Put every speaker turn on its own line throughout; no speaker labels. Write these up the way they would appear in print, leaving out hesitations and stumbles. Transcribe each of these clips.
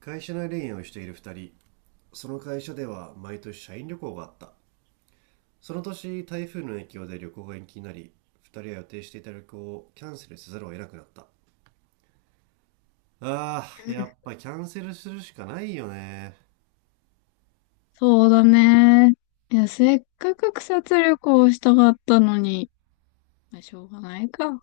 会社内恋愛をしている2人。その会社では毎年社員旅行があった。その年台風の影響で旅行が延期になり、2人は予定していた旅行をキャンセルせざるを得なくなった。
う
や
ん。
っぱキャンセルするしかないよね。
そうだね。いや、せっかく草津旅行をしたかったのに、まあ、しょうがないか。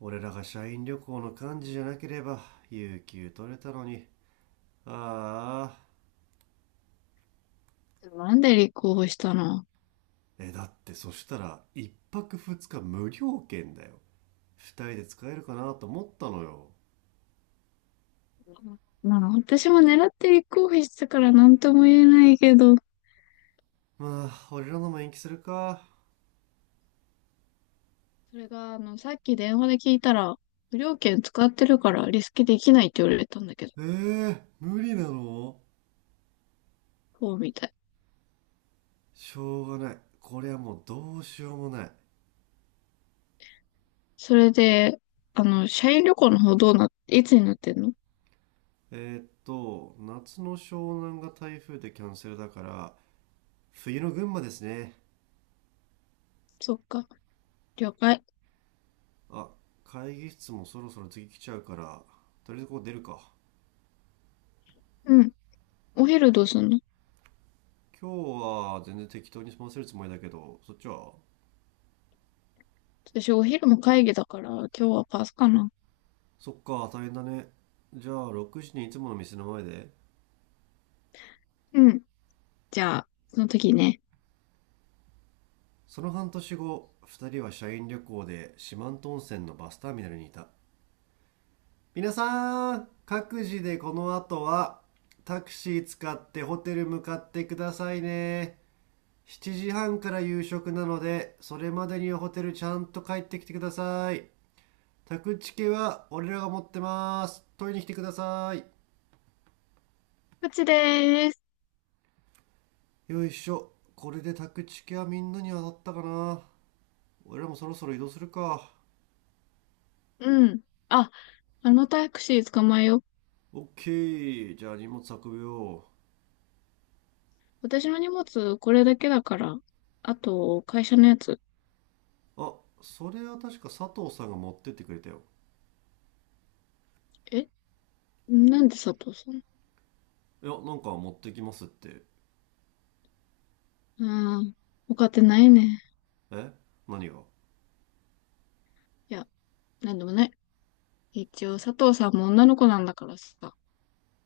俺らが社員旅行の幹事じゃなければ有給取れたのに。ああ。
なんで立候補したの？
だってそしたら1泊2日無料券だよ。2人で使えるかなと思ったのよ。
まあ、私も狙って立候補してたから何とも言えないけど、
まあ俺らのも延期するか。
それが、さっき電話で聞いたら、無料券使ってるからリスケできないって言われたんだけど、
えー、無理なの？
そうみたい。
しょうがない。これはもうどうしようもない。
それで、社員旅行の方どうないつになってんの？
えーっと、夏の湘南が台風でキャンセルだから、冬の群馬ですね。
そっか、了解。
あ、会議室もそろそろ次来ちゃうから、とりあえずここ出るか。
うん。お昼どうすんの？
今日は全然適当に済ませるつもりだけど、そっちは？
私お昼も会議だから、今日はパスかな。
そっか、大変だね。じゃあ6時にいつもの店の前で。
うん。じゃあ、その時ね。
その半年後、2人は社員旅行で四万十温泉のバスターミナルにいた。皆さん各自でこの後はタクシー使ってホテル向かってくださいね。7時半から夕食なのでそれまでにホテルちゃんと帰ってきてください。宅チケは俺らが持ってます。取りに来てください。
こっちでーす。
よいしょこれで宅チケはみんなに当たったかな。俺らもそろそろ移動するか。
うん。あ、あのタクシー捕まえよう。
オッケー、じゃあ荷物運ぶよ。
私の荷物これだけだから。あと、会社のやつ。
あ、それは確か佐藤さんが持ってってくれたよ。
え、なんで佐藤さん？
いやなんか持ってきますって。
うん。他ってないね。
え、何が？
いや、なんでもない。一応、佐藤さんも女の子なんだからさ。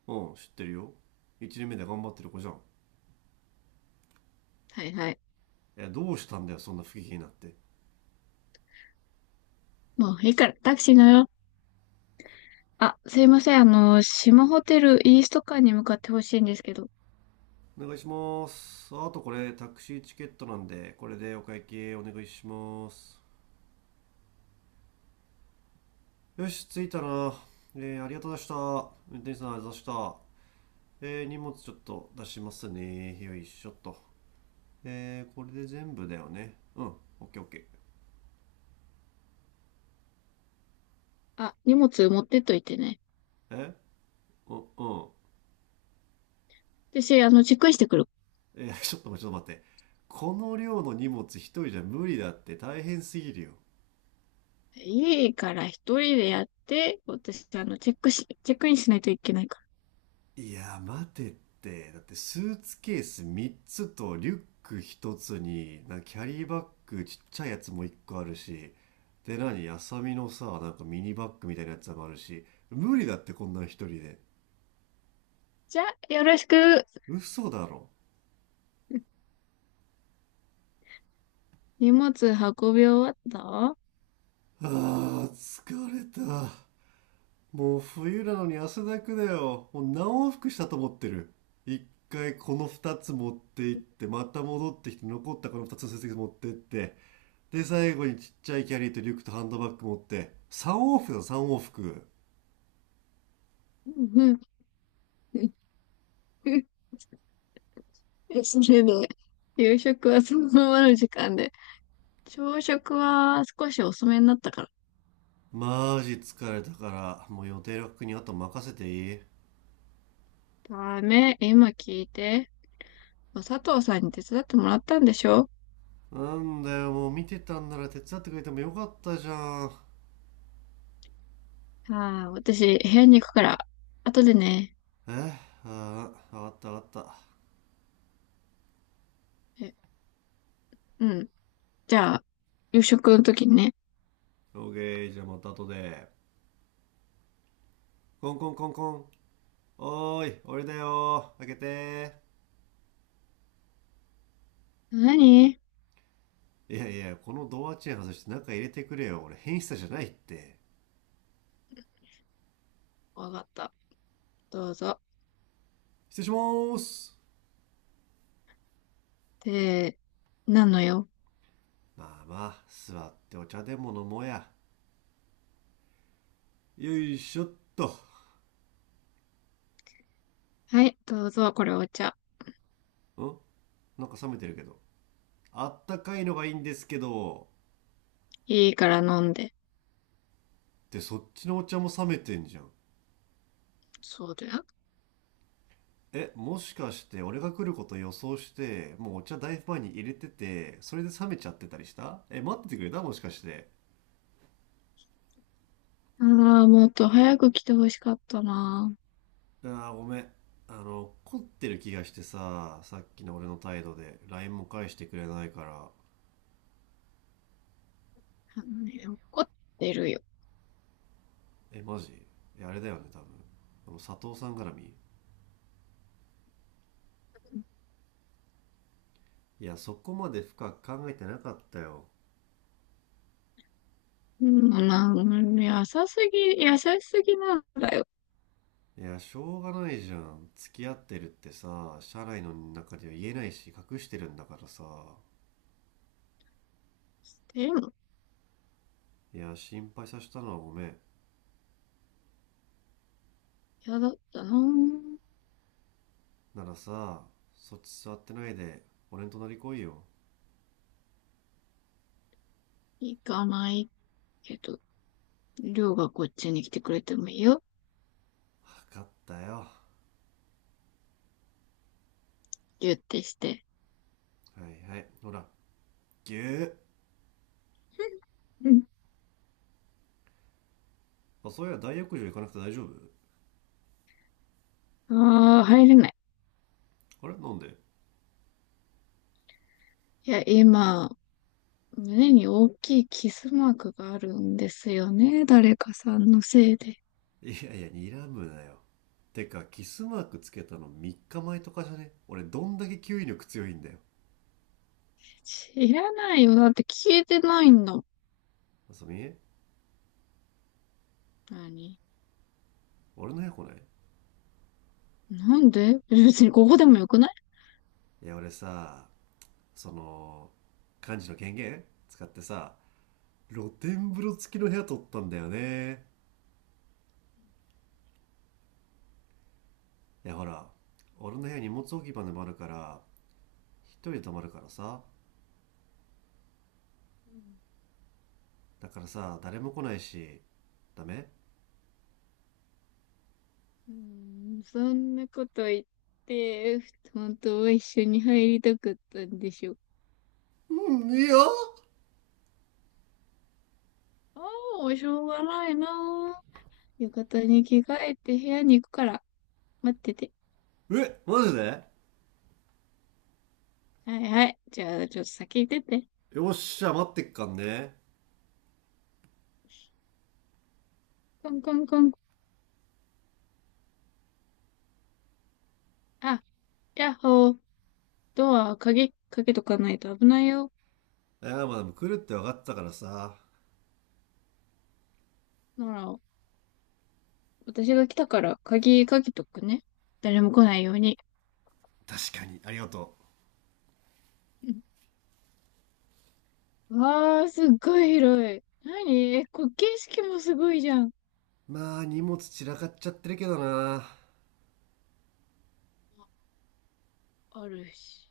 うん、知ってるよ。1年目で頑張ってる子じゃん。
はいはい。
どうしたんだよ、そんな不機嫌になって。
もういいから、タクシー乗ろう。あ、すいません。あの、島ホテルイースト館に向かってほしいんですけど。
お願いします。あとこれタクシーチケットなんで、これでお会計お願いします。よし、着いたな。ありがとうございました。運転手さんありがとうございました。荷物ちょっと出しますね。よいしょっとこれで全部だよね。うん。オッケーオッケ
あ、荷物持ってっといてね。
ー。うん。
私、チェックインしてくるわ。
ちょっと待って、ちょっと待って。この量の荷物一人じゃ無理だって。大変すぎるよ。
家から一人でやって、私、チェックインしないといけないから。
いや待てって。だってスーツケース3つとリュック1つになんかキャリーバッグちっちゃいやつも1個あるし、で何あさみのさ、なんかミニバッグみたいなやつもあるし。無理だって、こんなん1人で。
じゃあ、よろしく。
嘘だろ。
荷物運び終わった？
疲れた。もう冬なのに汗だくだよ。もう何往復したと思ってる。一回この二つ持って行って、また戻ってきて、残ったこの二つの成績持ってって、で、最後にちっちゃいキャリーとリュックとハンドバッグ持って、三往復だよ、三往復。
うん、うん。それで、夕食はそのままの時間で、朝食は少し遅めになったから。
マジ疲れたから、もう予定楽にあと任せていい？
ダメ、今聞いて。佐藤さんに手伝ってもらったんでしょ？
なんだよ、もう見てたんなら手伝ってくれてもよかったじゃん。
ああ、私、部屋に行くから、後でね。
えああ、わかった、わかった。
え、うん。じゃあ、夕食の時にね。
オーケー、じゃあまた後で。コンコンコンコン。おーい、俺だよー。開けて。
何？
ーいやいや、このドアチェーン外して中入れてくれよ。俺、変質者じゃないって。
わかった。どうぞ。
失礼しまーす。
で、なのよ。
まあまあ、座ってお茶でも飲もうや。よいしょっと。
はい、どうぞ、これお茶。
ん、なんか冷めてるけど。あったかいのがいいんですけど。
いいから飲んで。
で、そっちのお茶も冷めてんじゃん。
そうだよ。
え、もしかして俺が来ること予想して、もうお茶大ファンに入れてて、それで冷めちゃってたりした？え、待っててくれた？もしかして。
ああ、もっと早く来てほしかったな。
ああ、ごめん。怒ってる気がしてさ、さっきの俺の態度で、 LINE も返してくれないから。
あのね、怒ってるよ。
え、マジ？いやあれだよね、多分、佐藤さん絡み。いや、そこまで深く考えてなかったよ。
うん、まあ、うん、優しすぎ、優しすぎなんだよ。
いやしょうがないじゃん、付き合ってるってさ社内の中では言えないし、隠してるんだからさ。
でも、
いや心配させたのはごめん。
嫌だったな。
ならさ、そっち座ってないで俺の隣来いよ。
行かないけど、りょうがこっちに来てくれてもいいよ。
分かったよ、は
ギュってして。
いはい、ほら、ぎゅー。
うん。
まあそういや大浴場行かなくて大丈夫？
ああ、入れない。
あれなんで？
いや、今、胸に大きいキスマークがあるんですよね。誰かさんのせいで。
いやいや睨むなよ。てかキスマークつけたの3日前とかじゃね？俺どんだけ吸引力強いんだよ。
知らないよ。だって消えてないんだ。
あ、そみ。
何？
俺の部屋来ない？
なんで？別にここでもよくない？
いや俺さ、その幹事の権限使ってさ、露天風呂付きの部屋取ったんだよね。いやほら、俺の部屋荷物置き場でもあるから、一人で泊まるからさ、だからさ誰も来ないし。ダメ？
うん、そんなこと言って、本当は一緒に入りたかったんでしょ。
うん、いいよ。
ああ、しょうがないなあ。浴衣に着替えて部屋に行くから、待ってて。
え、マジで？
はいはい。じゃあ、ちょっと先行ってて。
よっしゃ、待ってっかんね。
コンコンコン。あ、やっほー。ドア、鍵、かけとかないと危ないよ。
いや、まあでも来るって分かったからさ。
なら、私が来たから、鍵かけとくね。誰も来ないように。
確かに、ありがと
うん。わー、すっごい広い。なにえ、こ、景色もすごいじゃん。
う。まあ、荷物散らかっちゃってるけどな。
あるし。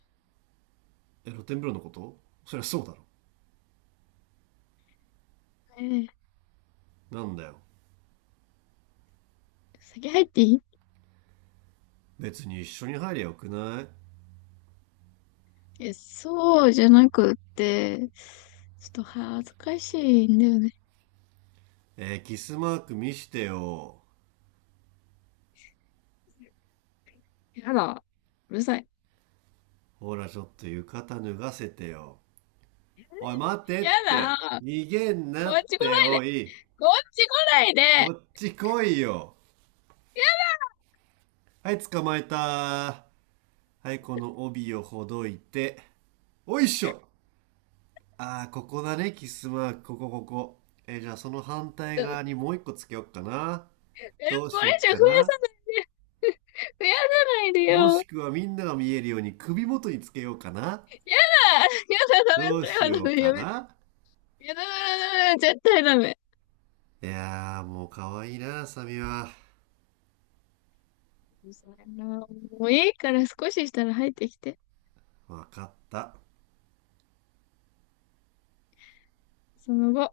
え、露天風呂のこと？そりゃそうだろ。
えー、
なんだよ。
先入っていい？
別に一緒に入りゃよくない？
え、そうじゃなくって、ちょっと恥ずかしいんだよね。
えー、キスマーク見してよ。
やだ。うるさい。
ほら、ちょっと浴衣脱がせてよ。おい、待て
や
っ
だ。
て。逃げん
こ
な
っ
っ
ち来
て、
ない
お
で。
い。
こっち来ない
こ
で。
っち来いよ。はい、捕まえた。はい、この帯をほどいて。おいっしょああ、ここだね、キスマーク。ここ、ここ。えー、じゃあその反対
え、これ
側
以
にもう一個つけよっかな。
上増やさないで。
どうしよっかな。
増やさないで
もし
よ。
くはみんなが見えるように首元につけようか
やだ、や
な。
だ、ダメ、
どう
それ
し
はダ
よう
メ、
か
やめて。
な。
やだ、ダメ、絶対ダメ。
いやー、もう可愛いな、サミは。
それなもういいから少ししたら入ってきて。
わかった。
その後、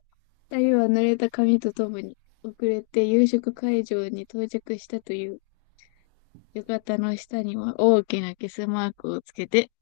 二人は濡れた髪とともに、遅れて夕食会場に到着したという、浴衣の下には大きなキスマークをつけて、